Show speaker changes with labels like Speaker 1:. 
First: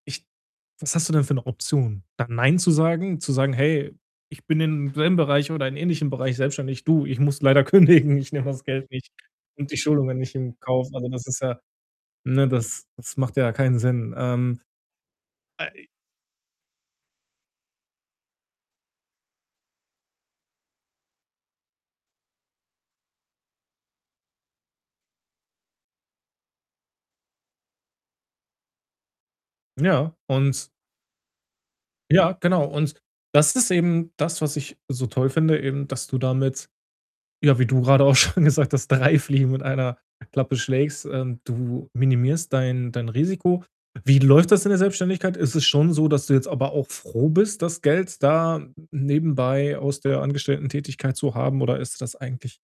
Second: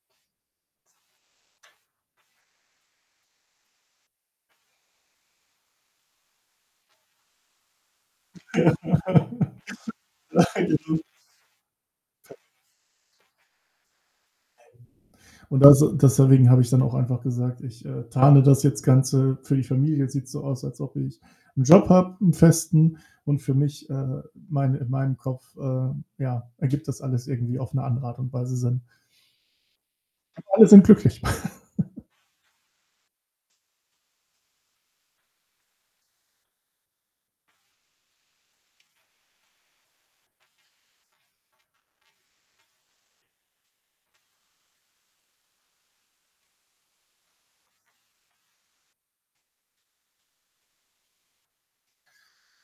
Speaker 1: Ich was hast du denn für 'ne Option? Da „Nein“, zu sagen? Zu sagen: „Hey, ich bin in dem selben Bereich oder in ähnlichen Bereich selbstständig. Du, ich muss leider kündigen, ich nehme das Geld nicht und die Schulungen nicht in Kauf.“
Speaker 2: Nein. [unintelligible]
Speaker 1: Also, das ist ja
Speaker 2: [unintelligible]
Speaker 1: ne, das das macht ja keinen Sinn. Ähm, äh
Speaker 2: Und
Speaker 1: i
Speaker 2: also, deswegen habe ich dann auch einfach gesagt, ich, äh, tarne das jetzt Ganze. Für die Familie sieht's so aus, als ob ich 'n Job habe, 'n Festen und für mich, äh, mein in meinem Kopf, äh, ja, ergibt das alles irgendwie auf 'ne andere Art und Weise Sinn.
Speaker 1: Ja, und
Speaker 2: Alle sind glücklich.
Speaker 1: Ja, genau. Und das ist eben das, was ich so toll finde eben, dass du damit, ja, wie du grade auch schon gesagt hast, 3 Fliegen mit einer Klappe schlägst. Ähm, du minimierst dein dein Risiko. Wie läuft das in der Selbstständigkeit? Ist es schon so, dass du jetzt aber auch froh bist, das Geld da nebenbei aus der Angestelltentätigkeit zu haben oder ist das eigentlich